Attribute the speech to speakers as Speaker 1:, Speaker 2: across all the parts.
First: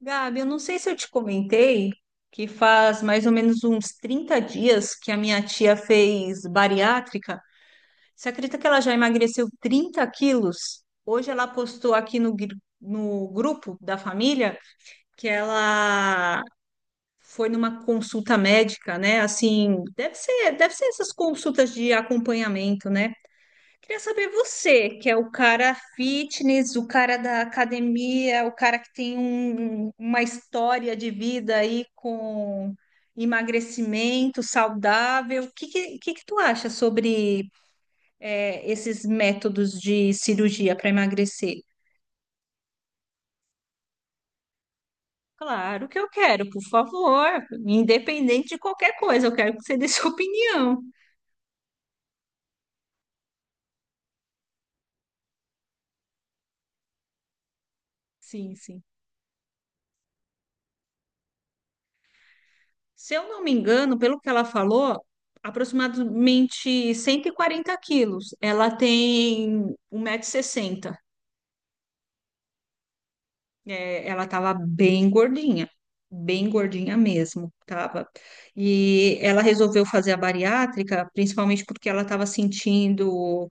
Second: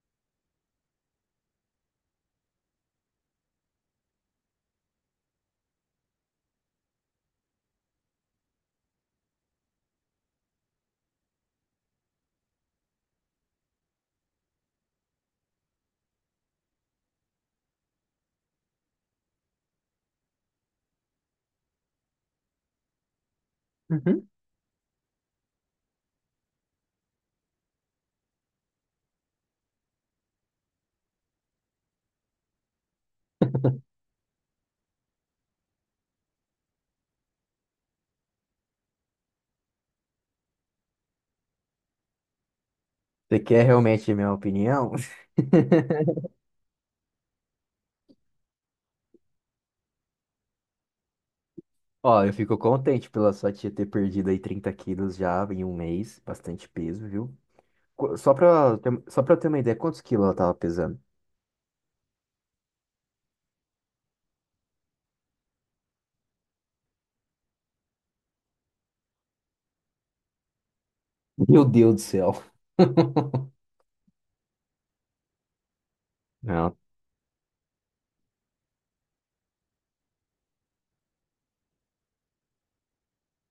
Speaker 1: Gabi, eu não sei se eu te comentei que faz mais ou menos uns 30 dias que a minha tia fez bariátrica. Você acredita que ela já emagreceu 30 quilos? Hoje ela postou aqui no grupo da família que ela foi numa consulta médica, né? Assim, deve ser essas consultas de acompanhamento, né? Queria
Speaker 2: Uhum.
Speaker 1: saber você, que é o cara fitness, o cara da academia, o cara que tem uma história de vida aí com emagrecimento saudável. O que que tu acha sobre esses métodos de cirurgia para emagrecer?
Speaker 2: Você quer realmente a minha opinião?
Speaker 1: Claro que eu quero, por favor, independente de qualquer coisa, eu quero que você dê sua opinião.
Speaker 2: Ó, eu fico contente pela sua tia ter perdido aí 30 quilos já em um mês, bastante peso, viu? Só
Speaker 1: Sim,
Speaker 2: pra,
Speaker 1: sim.
Speaker 2: só pra eu ter uma ideia, quantos quilos ela tava pesando?
Speaker 1: Se eu não me engano, pelo que ela falou, aproximadamente 140 quilos. Ela tem um 1,60 m.
Speaker 2: Meu Deus do céu.
Speaker 1: É, ela estava bem
Speaker 2: Não,
Speaker 1: gordinha mesmo, tava. E ela resolveu fazer a bariátrica, principalmente porque ela estava sentindo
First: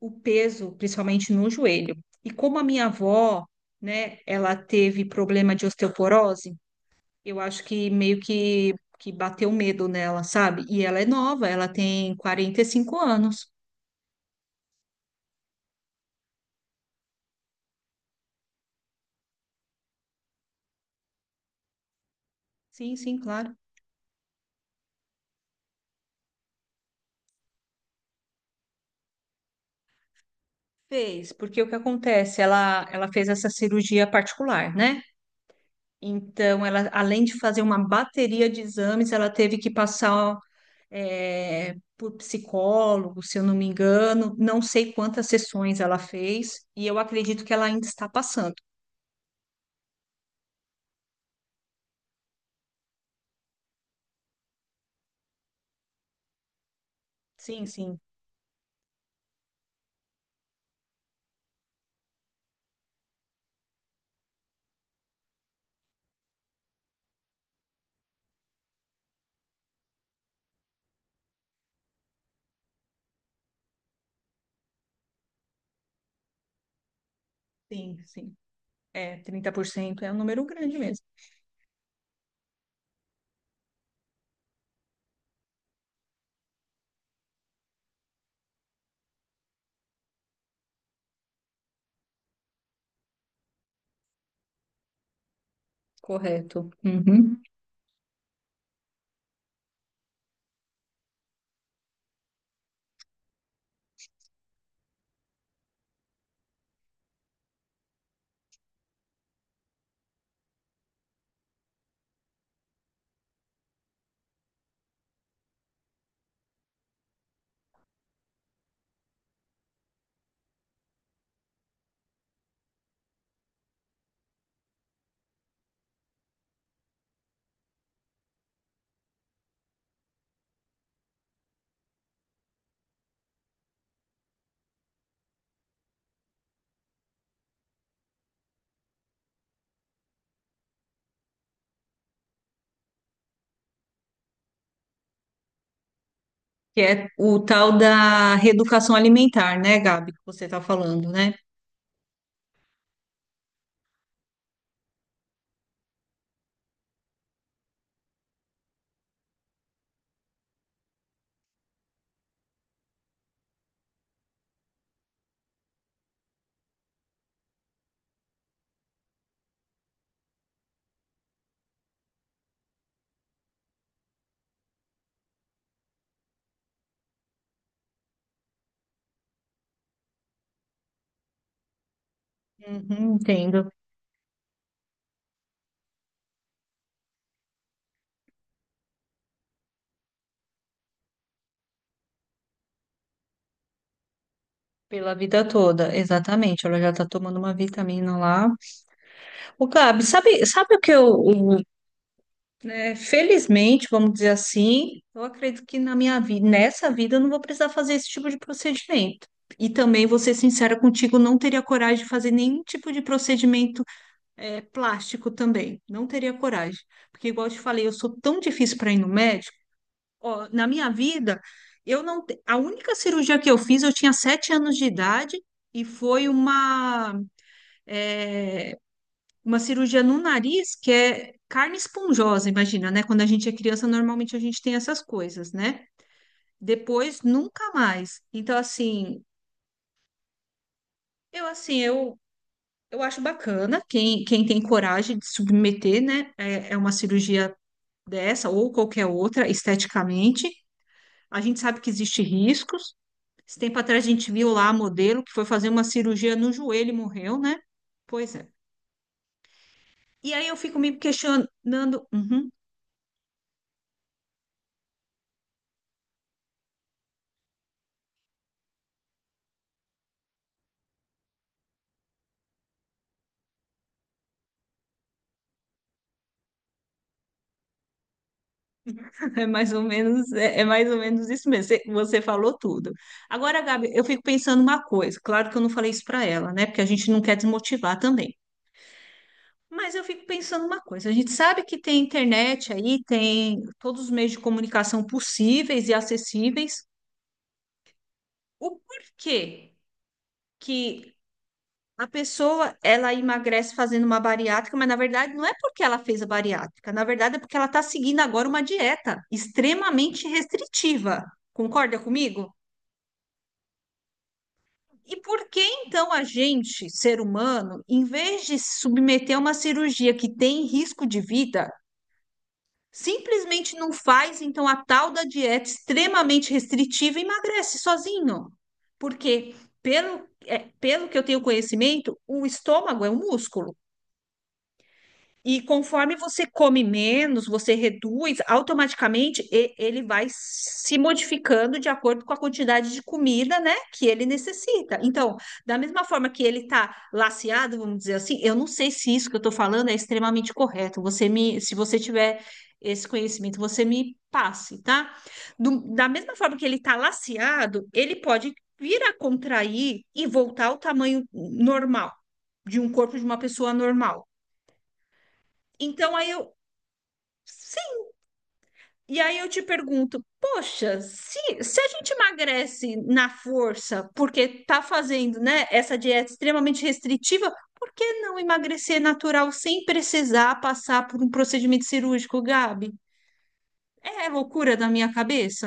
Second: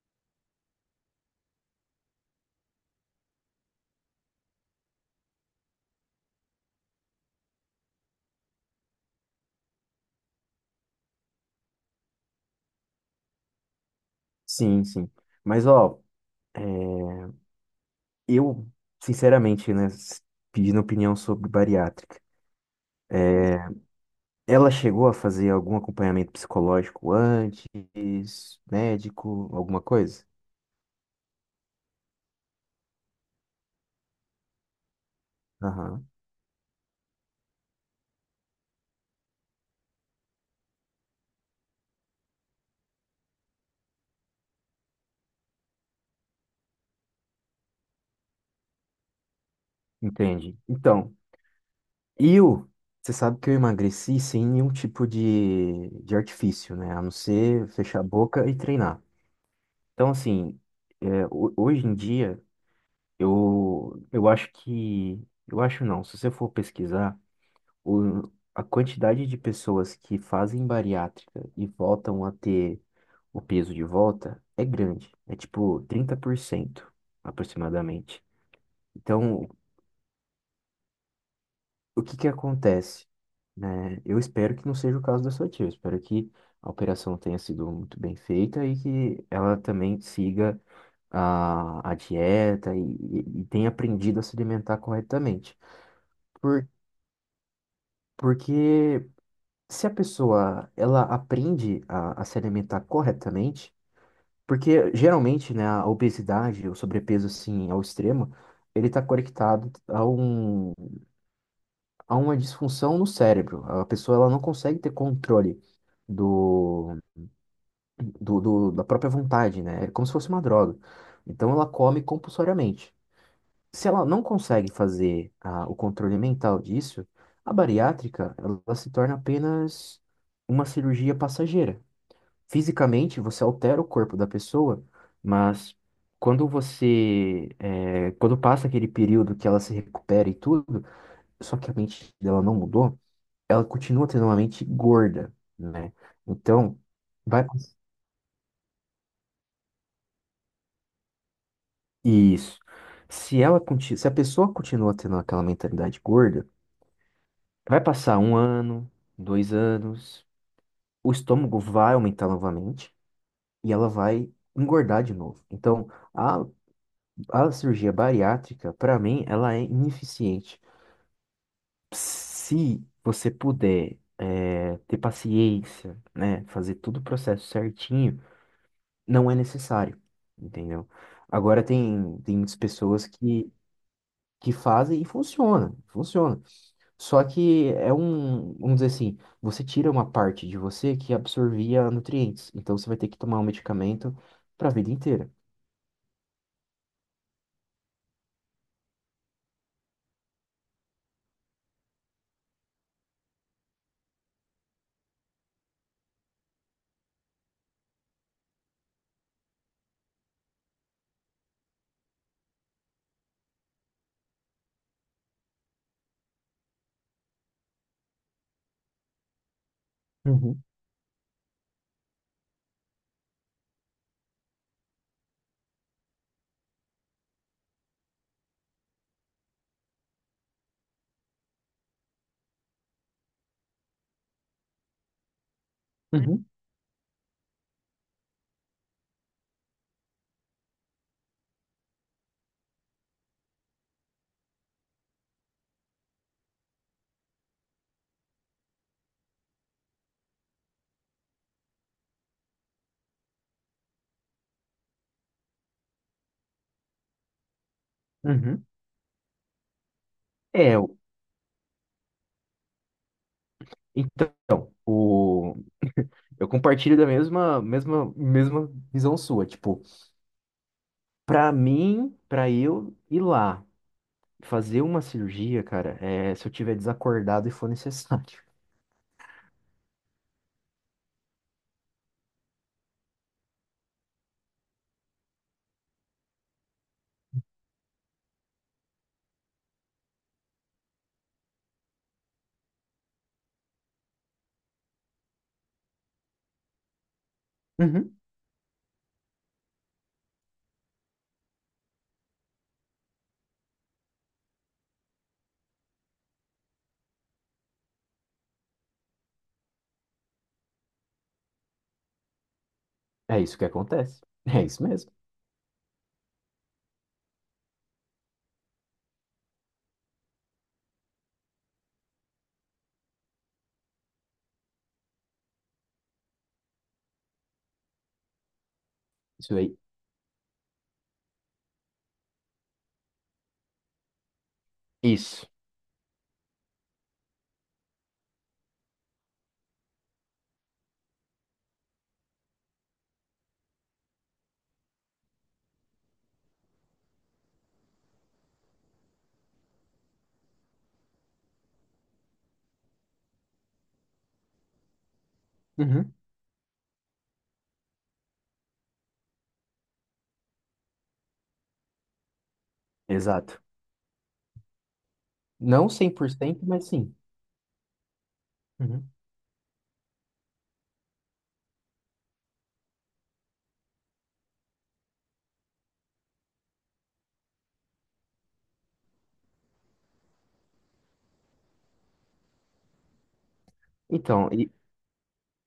Speaker 1: o peso, principalmente no joelho. E como a minha avó, né, ela teve problema de osteoporose. Eu acho que meio que bateu medo nela, sabe? E ela é nova, ela tem 45 anos.
Speaker 2: sim, sim. Mas, ó, é, eu, sinceramente, né, pedindo opinião sobre bariátrica,
Speaker 1: Sim, sim, claro.
Speaker 2: ela chegou a fazer algum acompanhamento psicológico antes, médico, alguma coisa?
Speaker 1: Fez, porque o que acontece? Ela fez essa cirurgia particular, né? Então, ela, além de fazer uma bateria de exames, ela teve que passar por psicólogo, se eu não me engano. Não sei quantas sessões ela fez, e eu acredito que ela ainda está passando.
Speaker 2: Entende? Então, eu, você sabe que eu emagreci sem nenhum tipo de artifício, né? A não
Speaker 1: Sim,
Speaker 2: ser
Speaker 1: sim,
Speaker 2: fechar a boca e treinar. Então, assim, é, hoje em dia, eu acho que. Eu acho não, se você for pesquisar, a quantidade de pessoas que fazem bariátrica e voltam a ter o peso de volta é grande. É tipo 30%
Speaker 1: sim,
Speaker 2: aproximadamente.
Speaker 1: sim. É,
Speaker 2: Então,
Speaker 1: 30% é um número grande mesmo.
Speaker 2: o que que acontece? Né? Eu espero que não seja o caso da sua tia. Eu espero que a operação tenha sido muito bem feita e que ela também siga a dieta e tenha aprendido a se alimentar corretamente. Por,
Speaker 1: Correto. Uhum.
Speaker 2: porque se a pessoa ela aprende a se alimentar corretamente, porque geralmente, né, a obesidade, o sobrepeso assim ao extremo, ele está conectado a um há uma disfunção no cérebro. A pessoa ela não consegue ter controle do, da própria vontade, né? É como se fosse uma droga. Então ela come compulsoriamente. Se ela não consegue fazer o controle mental disso, a bariátrica ela se torna apenas uma cirurgia passageira. Fisicamente você altera o corpo da pessoa, mas quando você quando passa aquele período que ela se recupera e tudo, só que a mente dela não mudou, ela continua tendo uma mente gorda, né? Então,
Speaker 1: Que é o
Speaker 2: vai.
Speaker 1: tal da reeducação alimentar, né, Gabi, que você está falando, né?
Speaker 2: Isso. Se ela, se a pessoa continua tendo aquela mentalidade gorda, vai passar um ano, dois anos, o estômago vai aumentar novamente e ela vai engordar de novo. Então, a, a cirurgia bariátrica, para mim, ela é ineficiente. Se você puder, ter paciência, né, fazer todo o processo certinho, não é necessário, entendeu? Agora tem muitas pessoas
Speaker 1: Uhum,
Speaker 2: que,
Speaker 1: entendo.
Speaker 2: que fazem e funciona, funciona. Só que é um, vamos dizer assim, você tira uma parte de você que absorvia nutrientes, então você vai ter que tomar um medicamento para a vida
Speaker 1: Pela
Speaker 2: inteira.
Speaker 1: vida toda, exatamente. Ela já está tomando uma vitamina lá. O Gabi, sabe o que eu, o- né, felizmente, vamos dizer assim, eu acredito que na minha vida, nessa vida, eu não vou precisar fazer esse tipo de procedimento. E também, vou ser sincera contigo, não teria coragem de fazer nenhum tipo de procedimento plástico também. Não teria coragem. Porque, igual eu te falei, eu sou tão difícil para ir no médico. Ó,
Speaker 2: Uhum,
Speaker 1: na minha vida, eu não. A única cirurgia que eu fiz, eu tinha 7 anos de idade e foi é, uma cirurgia no nariz que é carne esponjosa, imagina, né? Quando a gente é criança, normalmente a gente tem essas coisas, né?
Speaker 2: uhum,
Speaker 1: Depois, nunca mais. Então, assim, eu assim, eu. Eu acho bacana quem tem coragem de submeter, né? É, é uma cirurgia dessa ou qualquer outra esteticamente. A gente sabe que existem riscos. Esse tempo atrás a gente viu lá a modelo que foi fazer uma cirurgia no joelho e morreu, né? Pois é.
Speaker 2: uhum.
Speaker 1: E aí eu
Speaker 2: É,
Speaker 1: fico me questionando. Uhum.
Speaker 2: então, o, eu compartilho da mesma, mesma, mesma visão sua, tipo, para mim, para eu ir lá. Fazer uma cirurgia, cara, é se eu tiver desacordado e for necessário.
Speaker 1: É mais ou menos, é mais ou menos isso mesmo. Você falou tudo. Agora, Gabi, eu fico pensando uma coisa. Claro que eu não falei isso para ela, né? Porque a gente não quer desmotivar também. Mas eu fico pensando uma coisa. A gente sabe que tem internet aí, tem todos os meios de comunicação possíveis e acessíveis.
Speaker 2: Uhum,
Speaker 1: O porquê que a pessoa ela emagrece fazendo uma bariátrica, mas na verdade não é porque ela fez a bariátrica, na verdade é porque ela está seguindo agora uma dieta extremamente restritiva. Concorda comigo?
Speaker 2: é isso que acontece. É isso mesmo.
Speaker 1: E por que então a gente, ser humano, em vez de se submeter a uma cirurgia que tem risco de vida, simplesmente não faz, então a tal da dieta extremamente restritiva emagrece sozinho. Porque,
Speaker 2: Isso aí.
Speaker 1: pelo que eu tenho conhecimento, o estômago é um músculo.
Speaker 2: Isso.
Speaker 1: E conforme você come menos, você reduz, automaticamente ele vai se modificando de acordo com a quantidade de comida, né, que ele necessita. Então, da mesma forma que ele está laceado, vamos dizer assim, eu não sei se isso que eu estou falando é extremamente correto. Você me, se você tiver esse conhecimento, você me passe, tá? Da
Speaker 2: Uhum.
Speaker 1: mesma forma que ele está laceado, ele pode vir a contrair e voltar ao tamanho normal de um corpo de uma
Speaker 2: Exato.
Speaker 1: pessoa normal.
Speaker 2: Não cem
Speaker 1: Então, aí
Speaker 2: por
Speaker 1: eu,
Speaker 2: cento, mas sim.
Speaker 1: sim.
Speaker 2: Uhum.
Speaker 1: E aí eu te pergunto, poxa, se a gente emagrece na força, porque tá fazendo, né, essa dieta extremamente restritiva, por que não emagrecer natural sem precisar passar por um procedimento cirúrgico, Gabi? É
Speaker 2: Então,
Speaker 1: loucura da minha cabeça.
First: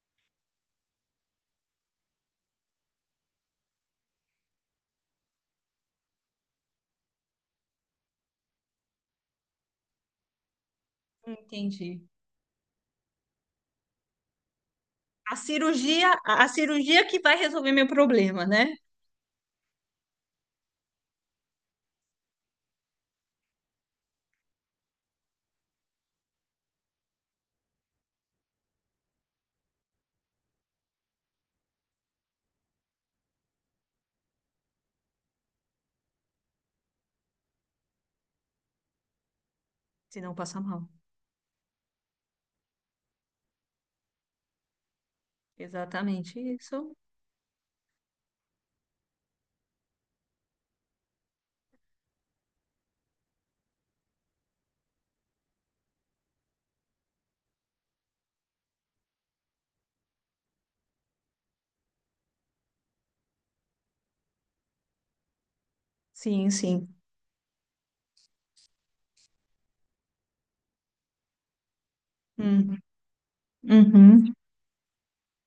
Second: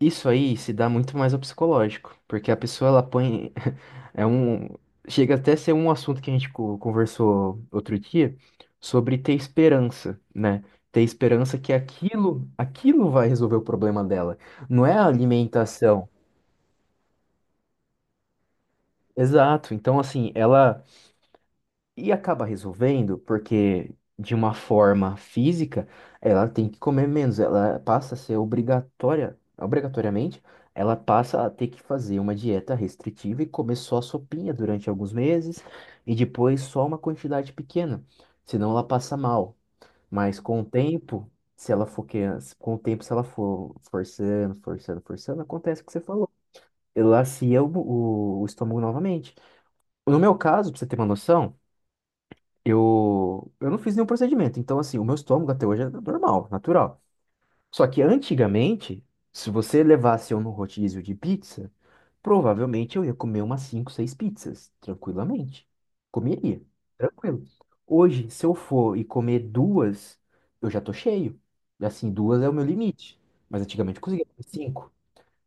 Speaker 2: isso aí se dá muito mais ao psicológico, porque a pessoa ela põe é um chega até a ser um assunto que a gente conversou outro dia sobre ter esperança, né? Ter esperança que
Speaker 1: Entendi.
Speaker 2: aquilo, aquilo vai resolver o problema dela. Não é a
Speaker 1: A
Speaker 2: alimentação,
Speaker 1: cirurgia, a cirurgia que vai resolver meu problema, né?
Speaker 2: exato. Então, assim, ela e acaba resolvendo porque de uma forma física, ela tem que comer menos, ela passa a ser obrigatória, obrigatoriamente, ela passa a ter que fazer uma dieta restritiva e comer só sopinha durante alguns meses e depois só uma quantidade pequena, senão ela passa mal.
Speaker 1: Se não
Speaker 2: Mas com
Speaker 1: passar
Speaker 2: o
Speaker 1: mal.
Speaker 2: tempo, se ela for que com o tempo se ela for forçando, forçando, forçando, acontece o que você falou.
Speaker 1: Exatamente isso.
Speaker 2: Elacia o estômago novamente. No meu caso, pra você ter uma noção, eu não fiz nenhum procedimento. Então, assim, o meu estômago até hoje é normal, natural. Só que antigamente, se você levasse eu no rodízio de pizza, provavelmente eu ia comer umas 5, 6 pizzas, tranquilamente.
Speaker 1: Sim,
Speaker 2: Comeria,
Speaker 1: sim.
Speaker 2: tranquilo. Hoje, se eu for e comer duas, eu já tô cheio. Assim, duas é o meu
Speaker 1: Hum,
Speaker 2: limite. Mas antigamente eu conseguia
Speaker 1: uhum.
Speaker 2: comer cinco.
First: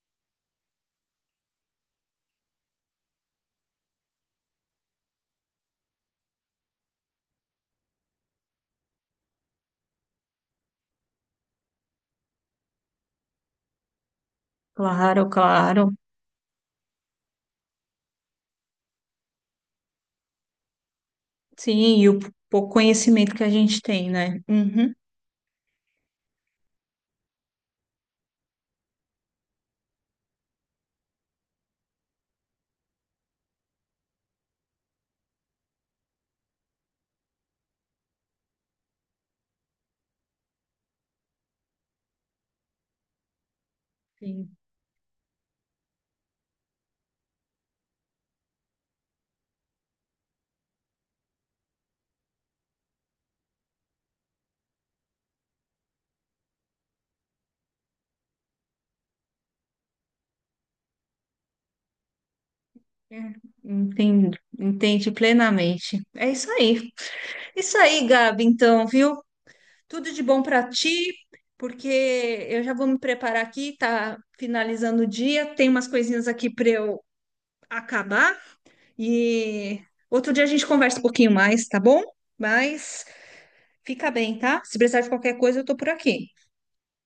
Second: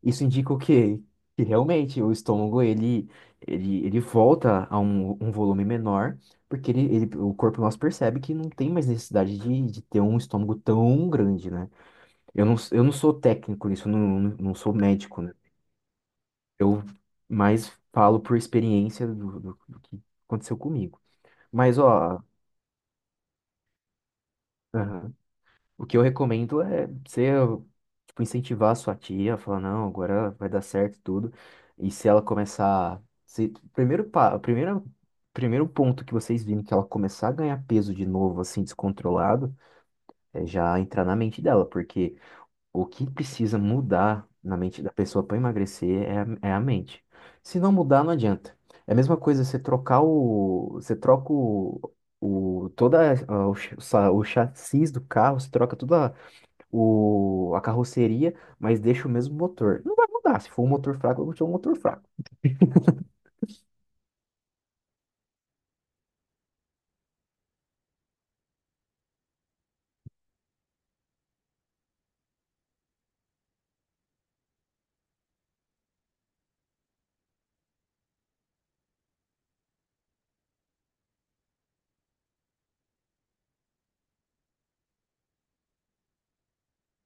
Speaker 2: Isso indica o quê? Que realmente o estômago ele, ele volta a um, um volume menor, porque o corpo nosso percebe que não tem mais necessidade de ter um estômago tão grande, né? Eu não, sou técnico nisso, eu não, não sou médico,
Speaker 1: Claro,
Speaker 2: né?
Speaker 1: claro.
Speaker 2: Eu mais falo por experiência do que aconteceu comigo. Mas,
Speaker 1: Sim, e o
Speaker 2: ó,
Speaker 1: pouco conhecimento que a gente tem, né? Uhum.
Speaker 2: aham. O que eu recomendo é você, tipo, incentivar a sua tia, falar, não, agora vai dar certo tudo. E se ela começar. Se, primeiro, primeiro ponto que vocês virem que ela começar a ganhar peso de novo, assim, descontrolado, é já entrar na mente dela, porque o que precisa mudar
Speaker 1: Sim.
Speaker 2: na mente da pessoa para emagrecer é, é a mente. Se não mudar, não adianta. É a mesma coisa você trocar o. Você troca o. O, toda o, o chassi do carro, você troca toda a o, a carroceria, mas deixa o mesmo motor. Não vai mudar. Se for um motor fraco, eu vou ter um motor fraco.
Speaker 1: É, entendo, entende plenamente. É isso aí. Isso aí, Gabi, então, viu? Tudo de bom para ti, porque eu já vou me preparar aqui, tá finalizando o dia, tem umas coisinhas aqui para eu acabar e outro dia a gente conversa um pouquinho mais, tá bom? Mas fica bem, tá? Se precisar de qualquer coisa, eu tô por aqui.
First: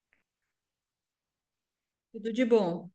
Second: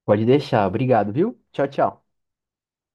Speaker 2: Pode deixar. Obrigado, viu? Tchau, tchau.
Speaker 1: Tudo de bom.